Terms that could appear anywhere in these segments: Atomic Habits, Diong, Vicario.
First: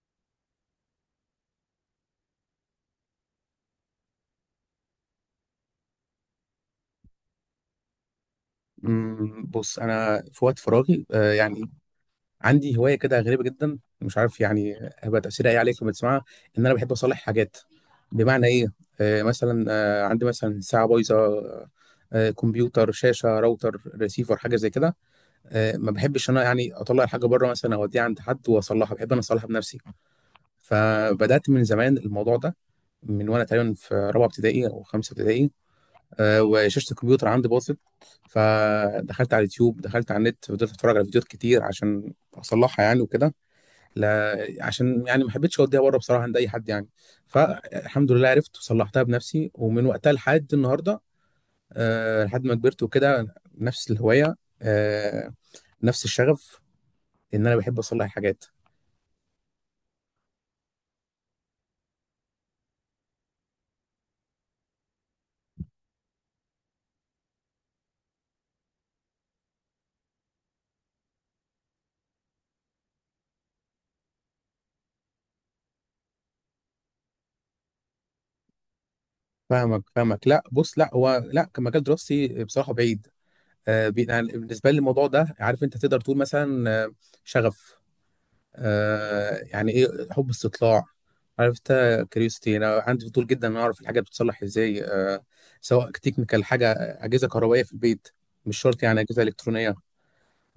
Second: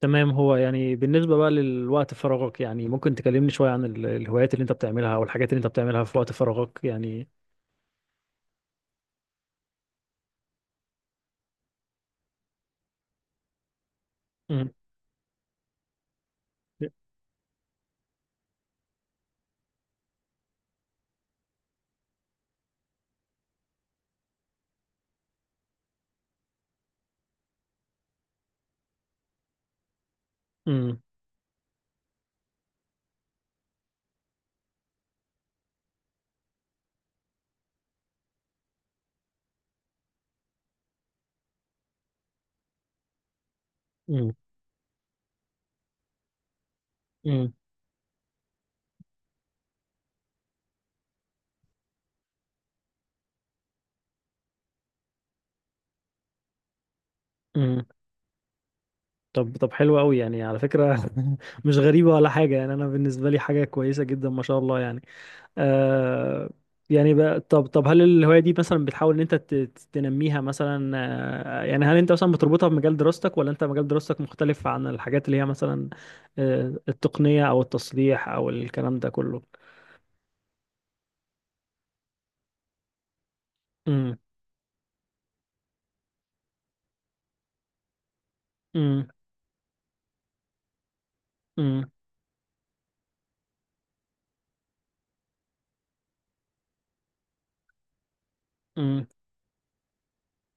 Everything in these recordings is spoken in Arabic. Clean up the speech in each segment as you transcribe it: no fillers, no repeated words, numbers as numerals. تمام، هو يعني بالنسبة بقى للوقت فراغك يعني، ممكن تكلمني شوية عن الهوايات اللي انت بتعملها او الحاجات اللي انت بتعملها في وقت فراغك يعني. بص انا في وقت فراغي، يعني عندي هوايه كده غريبه جدا. مش عارف مم. يعني هيبقى تاثيرها ايه عليك لما تسمعها. ان انا بحب اصلح حاجات. بمعنى ايه؟ مثلا عندي مثلا ساعه بايظه، كمبيوتر، شاشه، راوتر، ريسيفر، حاجه زي كده. ما بحبش انا يعني اطلع الحاجه بره مثلا اوديها عند حد واصلحها، بحب انا اصلحها بنفسي. مم. فبدات من زمان الموضوع ده، من وانا تقريبا في رابعه ابتدائي او خمسه ابتدائي. وشاشه الكمبيوتر عندي باظت، فدخلت على اليوتيوب، دخلت على النت، فضلت اتفرج على فيديوهات كتير عشان اصلحها يعني وكده. مم. لا عشان يعني ما حبيتش اوديها بره بصراحه عند اي حد يعني. مم. فالحمد لله عرفت وصلحتها بنفسي، ومن وقتها لحد النهارده، لحد ما كبرت وكده، نفس الهوايه، آه، نفس الشغف، ان انا بحب مم. اصلح حاجات. طب حلو قوي يعني، على فكرة. مش غريبة ولا حاجة يعني، انا بالنسبة لي حاجة كويسة جدا، ما شاء الله يعني. آه يعني بقى طب هل الهواية دي مثلا بتحاول ان انت تنميها مثلا؟ يعني هل انت مثلا بتربطها بمجال دراستك، ولا انت مجال دراستك مختلف عن الحاجات اللي هي مثلا التقنية او التصليح او الكلام ده كله؟ فاهمك، لا بص، لا هو لا، كمجال دراستي بصراحه بعيد. بي- امم. يعني بالنسبه لي الموضوع ده، عارف انت تقدر تقول مثلا شغف، آه يعني ايه، حب استطلاع. عرفت؟ امم. كريوستي، انا عندي فضول جدا ان اعرف الحاجه بتتصلح ازاي. آه سواء تكنيكال حاجه، اجهزه كهربائيه في البيت، مش شرط يعني امم. اجهزه الكترونيه.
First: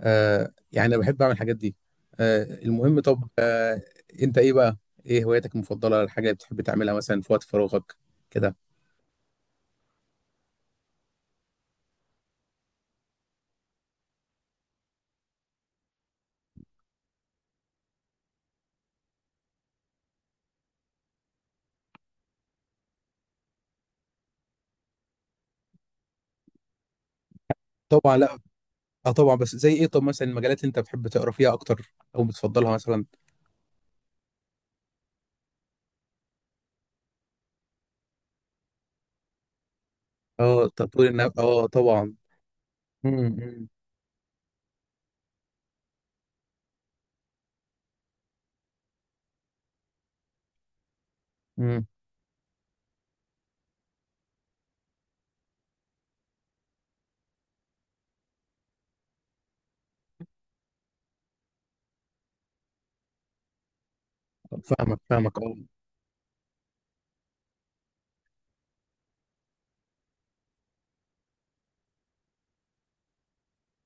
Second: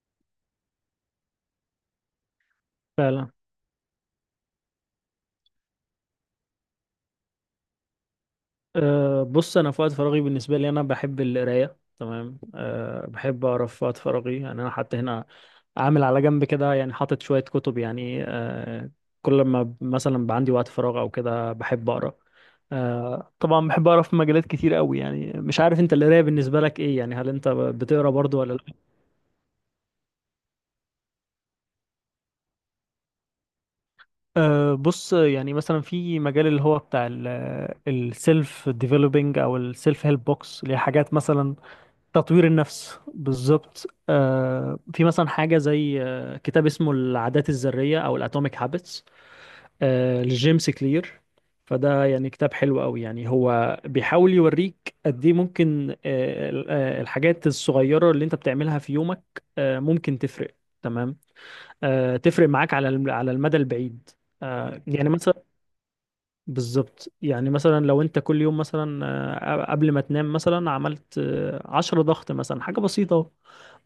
آه يعني انا بحب اعمل الحاجات دي. آه المهم، طب آه، انت ايه بقى، ايه هواياتك المفضله، الحاجه اللي بتحب تعملها مثلا في وقت فراغك كده؟ أه، بص انا في وقت فراغي بالنسبه لي انا بحب القرايه. تمام. أه، بحب اقرا في وقت فراغي يعني. انا حتى هنا عامل على جنب كده يعني، حاطط شويه كتب يعني. كل ما مثلا بقى عندي وقت فراغ او كده بحب اقرا. أه طبعا بحب اقرا في مجالات كتير قوي يعني. مش عارف انت، القرايه بالنسبه لك ايه يعني؟ هل انت بتقرا طبعا، لا برضو ولا لا؟ اه طبعا. بس زي ايه؟ طب مثلا المجالات اللي انت بتحب تقرا فيها اكتر او بتفضلها مثلا؟ أه، بص يعني مثلا في مجال اللي هو بتاع السيلف ديفلوبينج او السيلف هيلب بوكس، اه اللي هي تطوير حاجات النفس مثلا اه طبعا. تطوير النفس، امم. بالظبط. في مثلا حاجة زي كتاب اسمه العادات الذرية أو الأتوميك هابتس، لجيمس كلير. امم. فده يعني كتاب حلو قوي يعني. هو بيحاول يوريك قد ايه ممكن الحاجات الصغيرة اللي انت بتعملها في يومك ممكن تفرق. تمام. تفرق معاك على على المدى البعيد. فاهمك يعني فاهمك مثلا، اه. بالظبط يعني، مثلا لو انت كل يوم مثلا قبل ما تنام مثلا عملت 10 ضغط مثلا، حاجة بسيطة اهو.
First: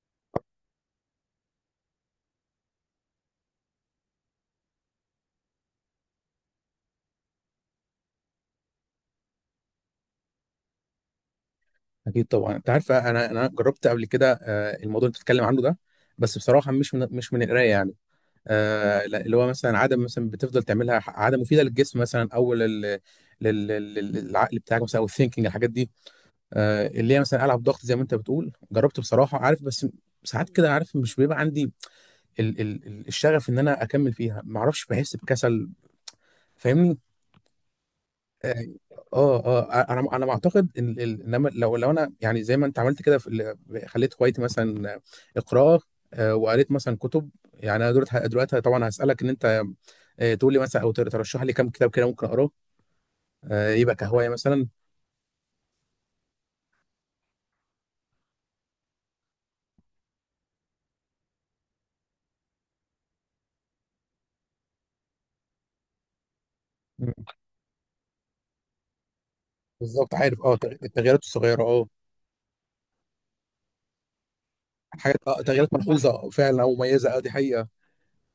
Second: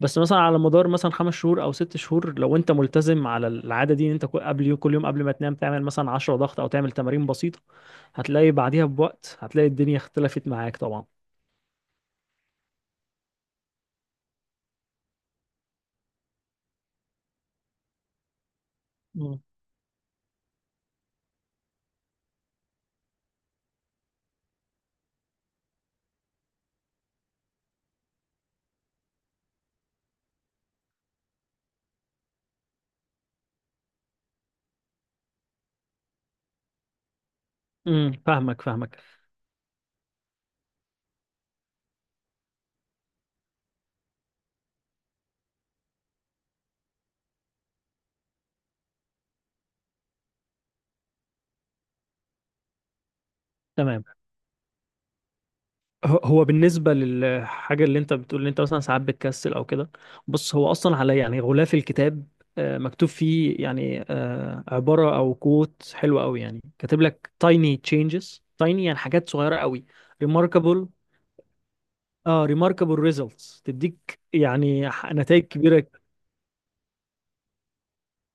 بس مثلا على مدار مثلا 5 شهور او 6 شهور، لو انت ملتزم على العادة دي، ان انت قبل يوم كل يوم قبل ما تنام تعمل مثلا 10 ضغط، او تعمل تمارين بسيطة، هتلاقي بعديها بوقت، هتلاقي الدنيا اختلفت معاك طبعا. اكيد طبعا. انت عارف، انا جربت قبل كده الموضوع اللي بتتكلم عنه ده، بس بصراحه مش من القرايه يعني. لا، اللي مم. هو مثلا عاده مثلا بتفضل تعملها، ح- عاده مفيده للجسم مثلا، او لل للعقل بتاعك مثلا، او الثينكينج، الحاجات دي. اللي هي مثلا العب ضغط زي ما انت بتقول، جربت بصراحه عارف، بس ساعات كده عارف مش بيبقى عندي الشغف ان انا اكمل فيها، ما اعرفش بحس بكسل. فاهمني؟ امم. اه فاهمك فاهمك. اه انا بعتقد ان ال-، انما لو انا يعني زي ما انت عملت كده في ال-، خليت هوايتي مثلا قراءه. وقريت مثلا كتب يعني، انا دلوقتي طبعا هسالك ان انت تقول لي مثلا او تر- ترشح لي كام كتاب كده ممكن اقراه، يبقى تمام. كهوايه مثلا. هو بالنسبة للحاجة اللي انت بتقول ان انت مثلا ساعات بتكسل او كده، بص هو اصلا على يعني غلاف الكتاب مكتوب فيه يعني عبارة او كوت حلوة قوي يعني، كاتب مم. لك tiny changes tiny يعني، حاجات صغيرة قوي. بالظبط عارف اه، التغ- Remarkable. التغييرات الصغيره اه. اه، remarkable results، تديك يعني حاجات اه، نتائج تغييرات كبيرة. ملحوظه فعلا، او مميزه اه، دي حقيقه.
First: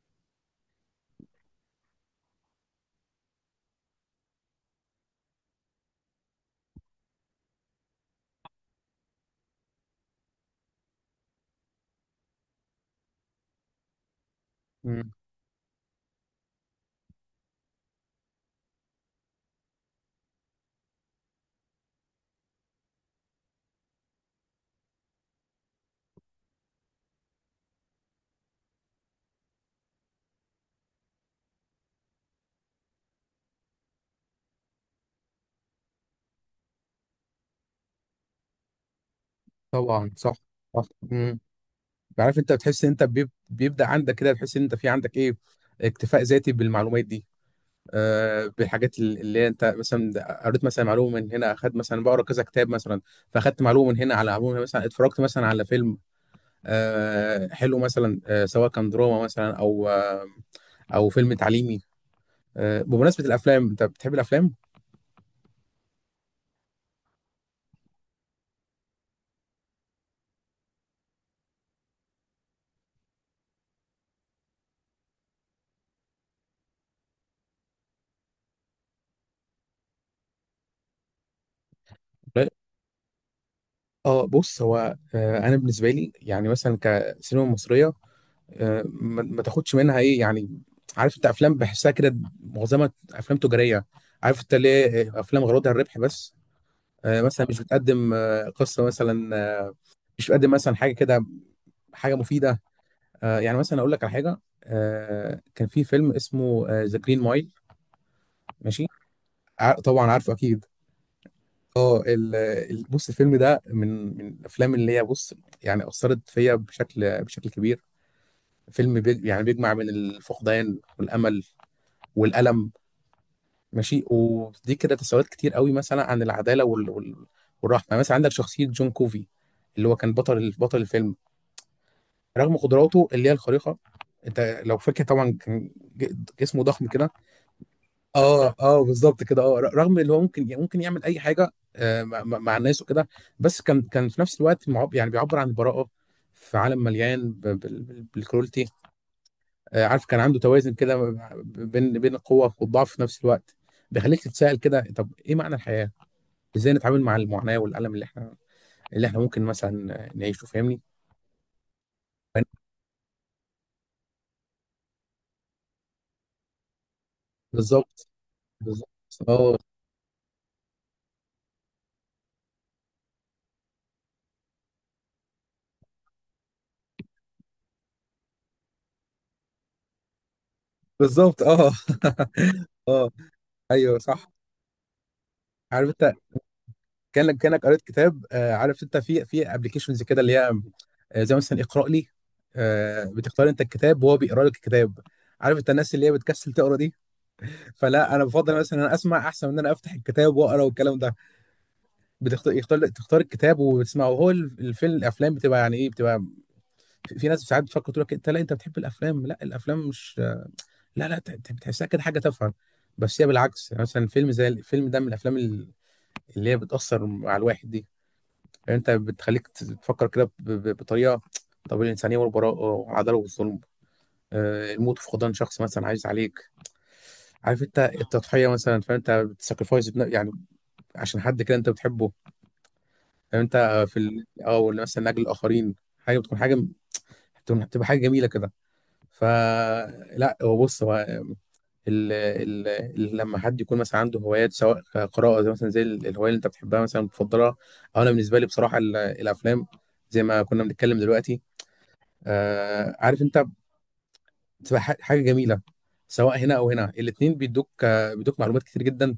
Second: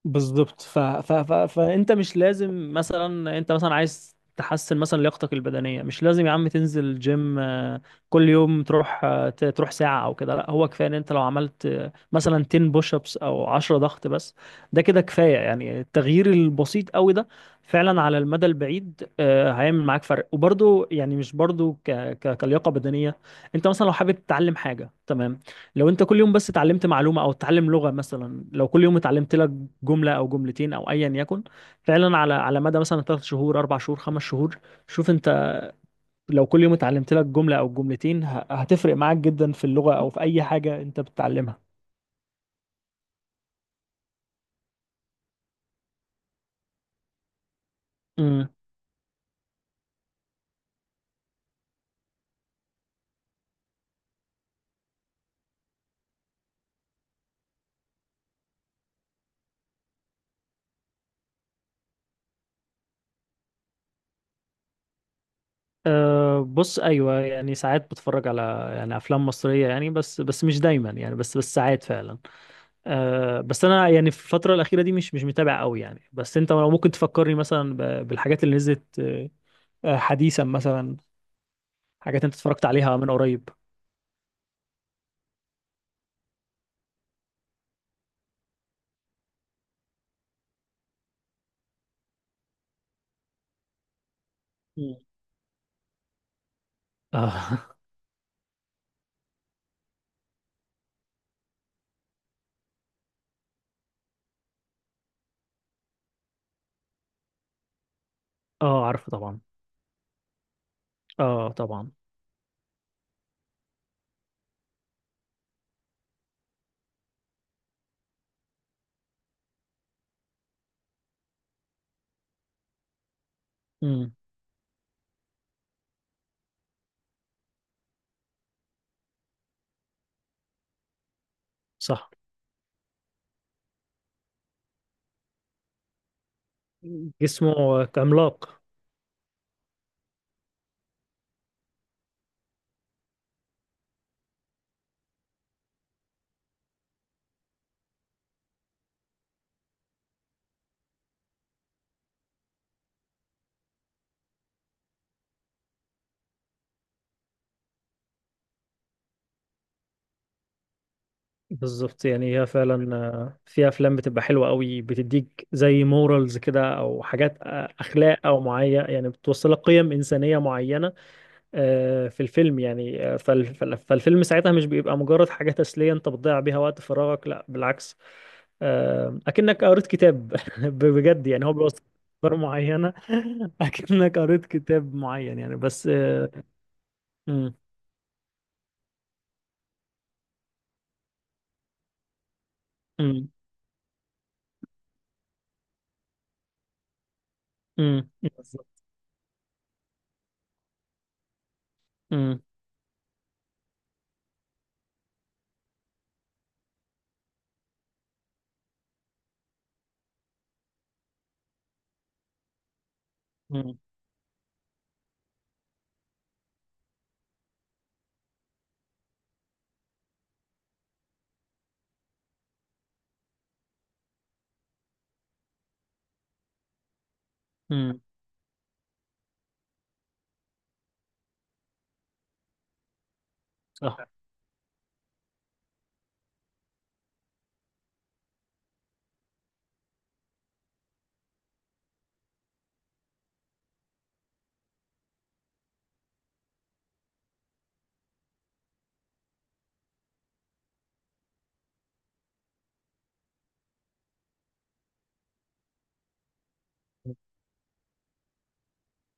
بالظبط. فانت مش لازم مثلا، انت مثلا عايز تحسن مثلا لياقتك البدنيه، مش لازم يا عم تنزل جيم كل يوم تروح تروح ساعه او كده. لا، هو كفايه ان انت لو عملت مثلا 10 بوش ابس او 10 ضغط بس، ده كده مم. كفايه يعني. التغيير البسيط قوي ده فعلا على المدى البعيد هيعمل معاك فرق، وبرده يعني، مش برده كلياقه بدنيه. انت مثلا لو حابب تتعلم حاجه، تمام، لو انت كل يوم بس اتعلمت معلومة، او اتعلم لغة مثلا، لو كل يوم اتعلمت لك جملة او جملتين او ايا يكن، فعلا على مدى مثلا 3 شهور، 4 شهور، 5 شهور، شوف انت، لو كل يوم اتعلمت لك جملة او جملتين هتفرق معاك جدا في اللغة او طبعا في صح، اي حاجة صح انت مم. بتتعلمها. عارف انت، بتحس ان انت بيب- بيبدا عندك كده، تحس ان انت في عندك ايه، اكتفاء ذاتي بالمعلومات دي، امم. بالحاجات اللي هي انت مثلا قريت مثلا معلومه من هنا، اخدت مثلا بقرا كذا كتاب مثلا. فاخدت معلومه من هنا على معلومه، مثلا اتفرجت مثلا على فيلم حلو مثلا، سواء كان دراما مثلا، او او فيلم تعليمي. بمناسبه الافلام، انت بتحب الافلام؟ أه، بص ايوه يعني، ساعات بتفرج على يعني افلام مصريه يعني، بس مش دايما يعني، بس ساعات فعلا. أه، بس انا يعني في الفتره الاخيره دي مش متابع قوي يعني. بس انت لو ممكن تفكرني مثلا بالحاجات اللي نزلت حديثا مثلا، حاجات انت لا. اتفرجت عليها من قريب. اه بص هو، انا بالنسبه لي يعني مثلا كسينما مصريه، ما ما تاخدش منها ايه يعني. عارف انت، افلام بحسها كده معظمها افلام تجاريه. عارف انت مم. ليه؟ افلام غرضها الربح بس، اه. مثلا مش بتقدم قصه مثلا، آه، مش بتقدم مثلا حاجه كده، حاجه مفيده. يعني مثلا اقول لك على حاجه، كان في فيلم اسمه ذا جرين مايل. ماشي، اه، عارفه طبعا. ع- طبعا عارفه اكيد. اه طبعا. اه ال- ال- بص، الفيلم ده من الافلام اللي هي، بص، يعني اثرت فيا بشكل كبير. فيلم بيج، يعني بيجمع بين الفقدان والامل والالم، ماشي، امم. ودي كده تساؤلات كتير قوي، مثلا عن العداله وال- وال- والرحمه مثلا. عندك شخصيه جون كوفي، اللي هو كان بطل الفيلم، صح. رغم قدراته اللي هي الخارقه. انت لو فاكر طبعا كان ج- جسمه ضخم كده. جسمه اه عملاق. اه بالظبط كده اه، ر- رغم اللي هو ممكن يعمل اي حاجه، مع مع- مع الناس وكده، بس كان في نفس الوقت معب يعني بيعبر عن البراءه في عالم مليان ب- بال- بال- بالكرولتي. عارف كان عنده توازن كده، ب- بين القوه والضعف في نفس الوقت. بيخليك تتساءل كده، طب ايه معنى الحياه؟ ازاي نتعامل مع المعاناه والالم اللي احنا، اللي احنا ممكن مثلا نعيشه، فاهمني؟ بالظبط يعني، هي فعلا في افلام بتبقى حلوه قوي، بتديك زي مورالز كده او حاجات بالظبط اخلاق او معين بالظبط يعني، بتوصل اه لك قيم انسانيه معينه في الفيلم يعني. فالفيلم ساعتها مش بيبقى مجرد حاجه تسليه انت بتضيع بيها وقت فراغك، لا بالعكس. اكنك قريت كتاب. بجد بالظبط يعني، هو اه. بيوصف افكار معينه. اه ايوه اكنك صح. قريت كتاب معين يعني، بس عارف انت، كانك مم. كانك قريت كتاب آه. عارف انت، في ابلكيشنز كده اللي هي زي مثلا اقرا لي. آه مم. بتختار انت الكتاب وهو بيقرا لك الكتاب. عارف انت، الناس اللي هي بتكسل تقرا دي، مم. فلا انا بفضل مثلا ان بالظبط. انا اسمع احسن من ان انا افتح الكتاب واقرا والكلام ده. مم. بتختار يختار تختار الكتاب وبتسمعه. هو الف- الفيلم الافلام بتبقى يعني ايه بتبقى، في في ناس ساعات بتفكر تقول لك، انت لا انت بتحب الافلام، لا الافلام مش، لا بتحسها كده حاجه تافهه. بس هي بالعكس، مم. يعني مثلا فيلم زي الفيلم ده من الافلام اللي هي بتأثر على الواحد دي. يعني انت بتخليك تفكر كده ب- ب- بطريقة، طب الإنسانية والبراءة والعدالة والظلم، الموت في فقدان شخص مثلا عايز عليك، عارف انت مم. التضحية مثلا، فانت بتساكرفايس يعني عشان حد كده انت بتحبه. يعني انت في صح. ال...، اه ولا مثلا من أجل الآخرين، حاجة بتكون حاجة، بتبقى حاجة جميلة كده. فلا هو بص هو، لما حد يكون مثلا عنده هوايات، سواء قراءة زي مثلا زي ال- الهواية اللي انت بتحبها مثلا بتفضلها، او انا بالنسبة لي بصراحة ال- الافلام، زي ما كنا بنتكلم دلوقتي. آه عارف انت، بتبقى ح- حاجة جميلة، سواء هنا او هنا، الاتنين بيدوك، بيدوك معلومات كتير جدا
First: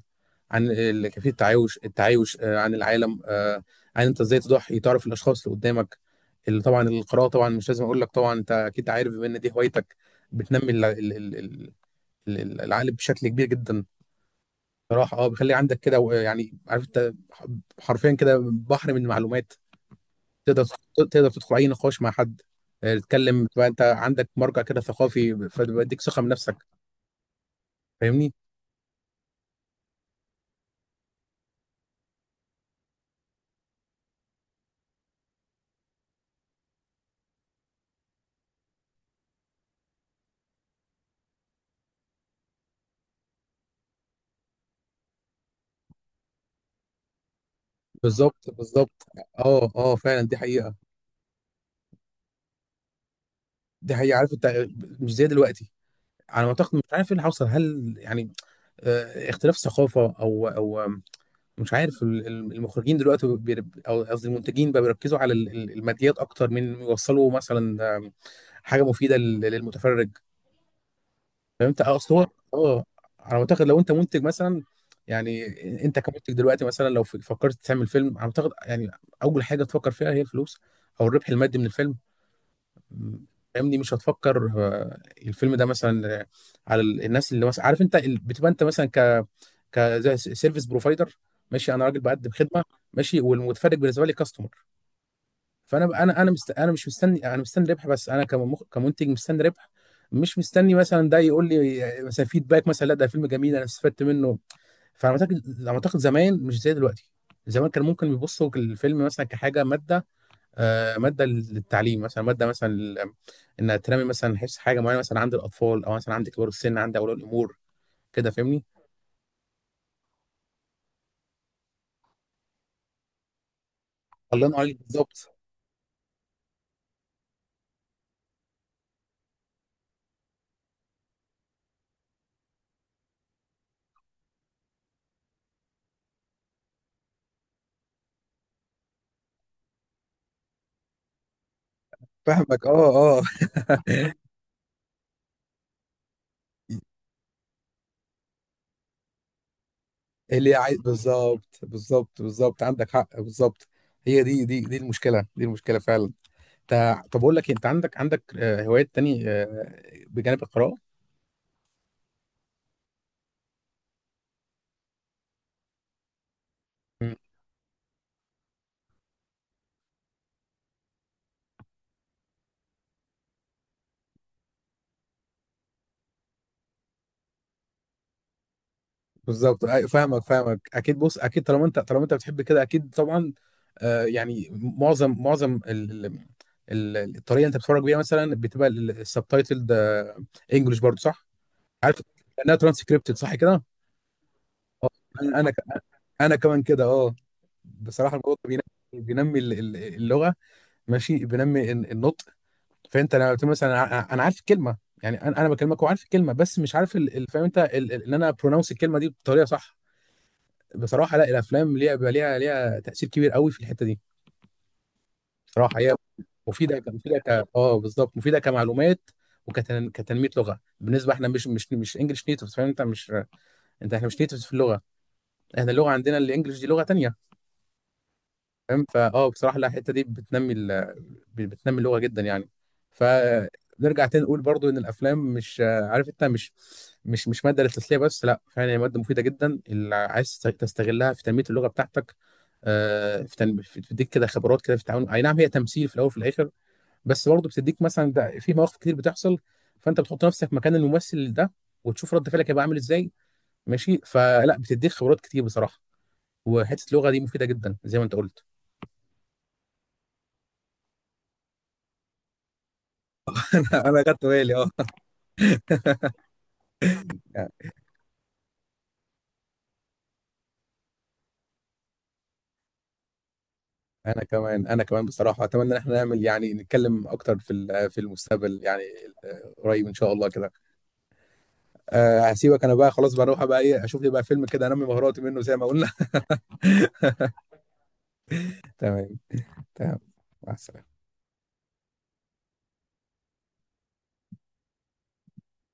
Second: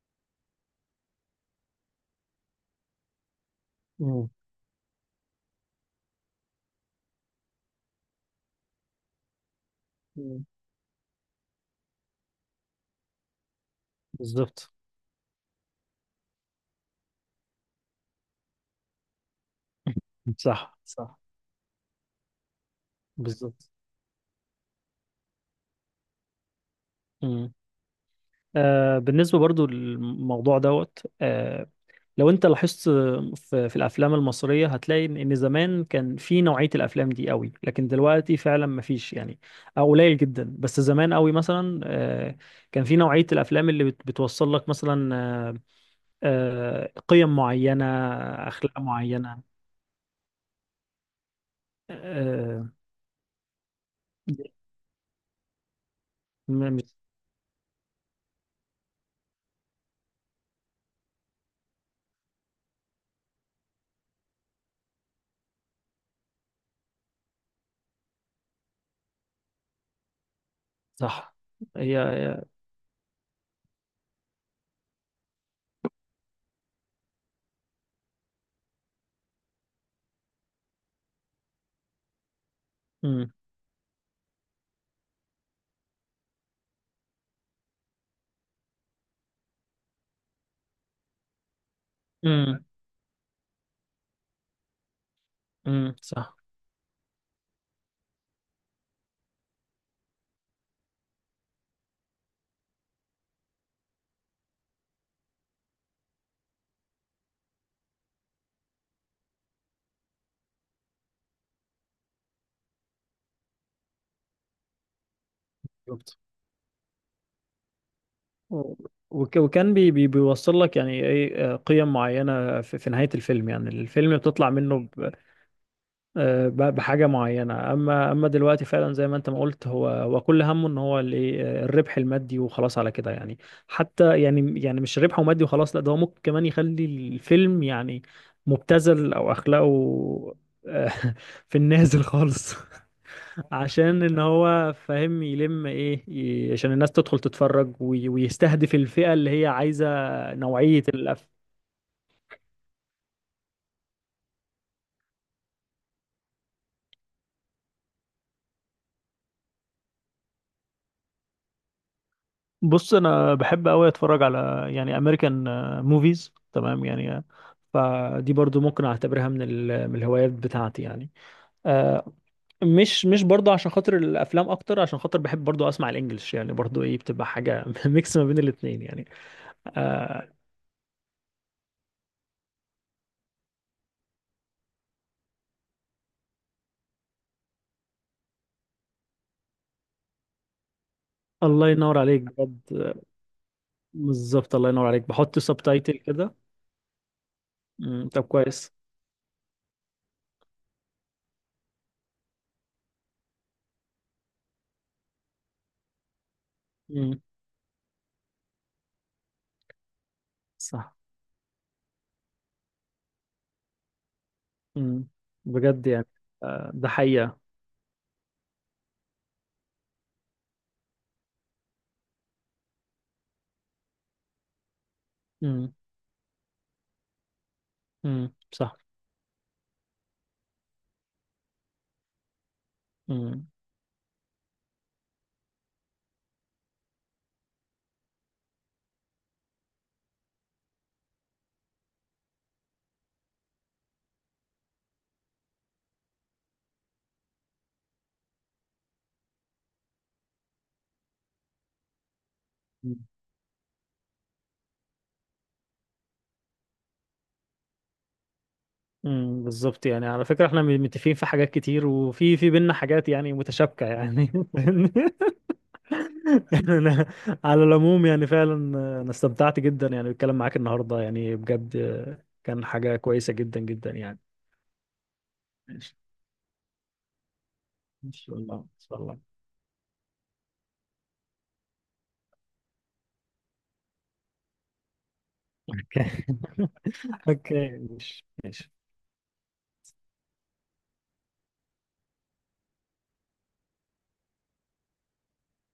عن ال- كيفية التعايش، التعايش آه عن العالم آه، عن انت مم. ازاي تضحي، تعرف الاشخاص اللي قدامك، اللي طبعا القراءة طبعا مش لازم اقول لك، طبعا انت اكيد عارف بما ان دي هوايتك، مم. بتنمي العقل بشكل كبير جدا. بالظبط. بصراحة اه، بيخلي عندك كده و- يعني عارف انت حرفيا كده بحر من المعلومات. تقدر صح صح. تقدر تدخل اي نقاش مع حد، تتكلم تبقى بالظبط. انت عندك مرجع كده ثقافي، فبيديك ثقة بنفسك. مم. فاهمني؟ بالنسبه برضو للموضوع دوت لو انت لاحظت في الافلام المصريه، هتلاقي ان زمان كان في نوعيه الافلام دي قوي، لكن دلوقتي فعلا ما فيش يعني، او قليل جدا. بس زمان قوي مثلا كان في نوعيه الافلام اللي بتوصل لك مثلا قيم معينه، بالظبط اخلاق بالظبط معينه اه اه فعلا، دي حقيقة. آه، دي حقيقة عارف انت، مش زي دلوقتي. على ما م- اعتقد مش مش- عارف ايه اللي حصل، هل يعني اختلاف ثقافة، او او مش عارف، ال- ال- المخرجين دلوقتي بيرب- او قصدي المنتجين بقى بيركزوا على ال- ال- الماديات اكتر من يوصلوا مثلا حاجه مفيده لل- للمتفرج. صح. فهمت اه، هي اصل هو هي- اه. انا معتقد لو انت منتج مثلا، يعني انت كمنتج دلوقتي مثلا، لو ف- فكرت تعمل فيلم، انا معتقد يعني، اول حاجه تفكر فيها هي الفلوس، او الربح المادي من الفيلم. م، مم. فاهمني، مش هتفكر الفيلم ده مثلا على ال- الناس اللي مثلا عارف انت ال- بتبقى انت مثلا، ك سيرفيس بروفايدر. ماشي، انا راجل بقدم خدمه، مم. ماشي، والمتفرج بالنسبه لي كاستمر. فانا مم. انا صح. مست...، انا مش مستني، انا مستني ربح بس، انا كمخ... كمنتج مستني ربح، مش مستني مثلا ده يقول لي مثلا فيدباك مثلا، لا ده فيلم جميل انا استفدت منه. فانا اعتقد زمان مش زي دلوقتي. زمان كان ممكن بيبصوا الفيلم مثلا كحاجه ماده، آه ماده للتعليم مثلا، ماده مثلا لل-، انها تنمي مثلا حس حاجه معينه مثلا، عند الاطفال او مثلا عند كبار السن، عند اولياء الامور كده. فاهمني؟ وكان بي بيوصل لك يعني ايه قيم معينه في نهايه الفيلم يعني، الفيلم الله بتطلع ينور عليك، منه بالظبط. بحاجه معينه. اما دلوقتي فعلا، زي ما انت ما قلت، هو كل همه ان هو ال- إيه، الربح المادي وخلاص على كده يعني. حتى يعني، مش ربحه مادي وخلاص، لا، ده هو ممكن كمان يخلي الفيلم يعني مبتذل او اخلاقه آه، في النازل خالص، فاهمك اه اه، عشان ان هو فاهم يلم ايه عشان الناس تدخل تتفرج ويستهدف الفئة اللي هي عايزة اللي عايز، نوعية الأف. بالظبط بالظبط بالظبط، عندك حق بالظبط. هي دي دي المشكله، دي المشكله فعلا. تا- طب اقول لك إيه، انت عندك عندك هوايات تاني بجانب القراءه. بص انا بحب قوي اتفرج على يعني امريكان موفيز، تمام يعني. مم. فدي برضو ممكن اعتبرها من من الهوايات بتاعتي يعني، آه. مش برضو عشان خاطر الافلام اكتر، عشان خاطر بحب برضو اسمع الانجليش يعني، برضو ايه، بتبقى حاجه ميكس ما بين الاتنين يعني. بالظبط أي- فاهمك آه فاهمك اكيد بص، اكيد طالما انت، طالما انت بتحب كده اكيد طبعا. يعني معظم ال- ال- ال- الطريقه اللي انت بتتفرج بيها مثلا بتبقى السبتايتلد انجلش برضو صح؟ الله ينور عارف عليك لانها بجد. ترانسكريبتد صح كده. بالظبط، الله ينور آه، عليك انا بحط سبتايتل انا كده. كمان كده اه. مم. بصراحه طب الموضوع ده كويس. بينمي، بينمي ال- ال- اللغه، ماشي، بينمي الن- النطق. فانت لما قلت مثلا انا ع- أنا عارف الكلمه، يعني انا بكلمك وعارف الكلمه، بس مش عارف ال- مم. ال- فاهم انت ال- ال- ان انا برونونس الكلمه دي بطريقه صح. صح. بصراحه لا، الافلام ليها بقى ليها تاثير كبير قوي في الحته دي. مم. بصراحه بجد هي يعني مفيده ك-، ده مفيده ك، حقيقة. اه بالظبط مفيده كمعلومات وكتنميه لغه، بالنسبه احنا مش انجلش نيتف، فاهم انت، مش انت احنا مش نيتف في اللغه، احنا مم. اللغه عندنا الانجليش دي لغه تانيه. مم. صح. فاهم فاه بصراحه لا، الحته دي بتنمي ال...، بتنمي اللغه جدا يعني. مم. فنرجع تاني نقول برضو ان الافلام مش عارف انت، مش ماده للتسليه بس، لا فعلا هي ماده مفيده جدا اللي عايز تستغلها في تنميه اللغه بتاعتك، في تن- في- بتديك كده خبرات كده في التعامل. اي نعم هي تمثيل في الاول وفي الاخر، بس برضو بتديك مثلا ده في مواقف كتير بتحصل، فانت بتحط نفسك مكان الممثل ده وتشوف رد فعلك هيبقى عامل مم. ازاي، ماشي، فلا بتديك خبرات كتير بصراحه. وحته اللغه دي مفيده جدا زي ما انت قلت. مم. بالظبط يعني، على فكرة احنا متفقين في حاجات كتير، وفي بينا حاجات يعني متشابكة انا خدت يعني، بالي اه. فاهمني؟ أنا يعني على العموم يعني، فعلا انا استمتعت جدا يعني بالكلام معاك النهاردة يعني، بجد كان حاجة كويسة جدا جدا يعني. انا كمان، انا كمان بصراحه اتمنى ان احنا ماشي. نعمل يعني نتكلم اكتر في ال- في ان شاء الله، المستقبل ان يعني. شاء الله. قريب ان شاء الله كده. أه هسيبك انا بقى، خلاص بقى اروح بقى ايه، اشوف لي بقى فيلم كده انمي مهاراتي منه زي ما قلنا. اوكي، ماشي ماشي. تمام. تمام. مع السلامه.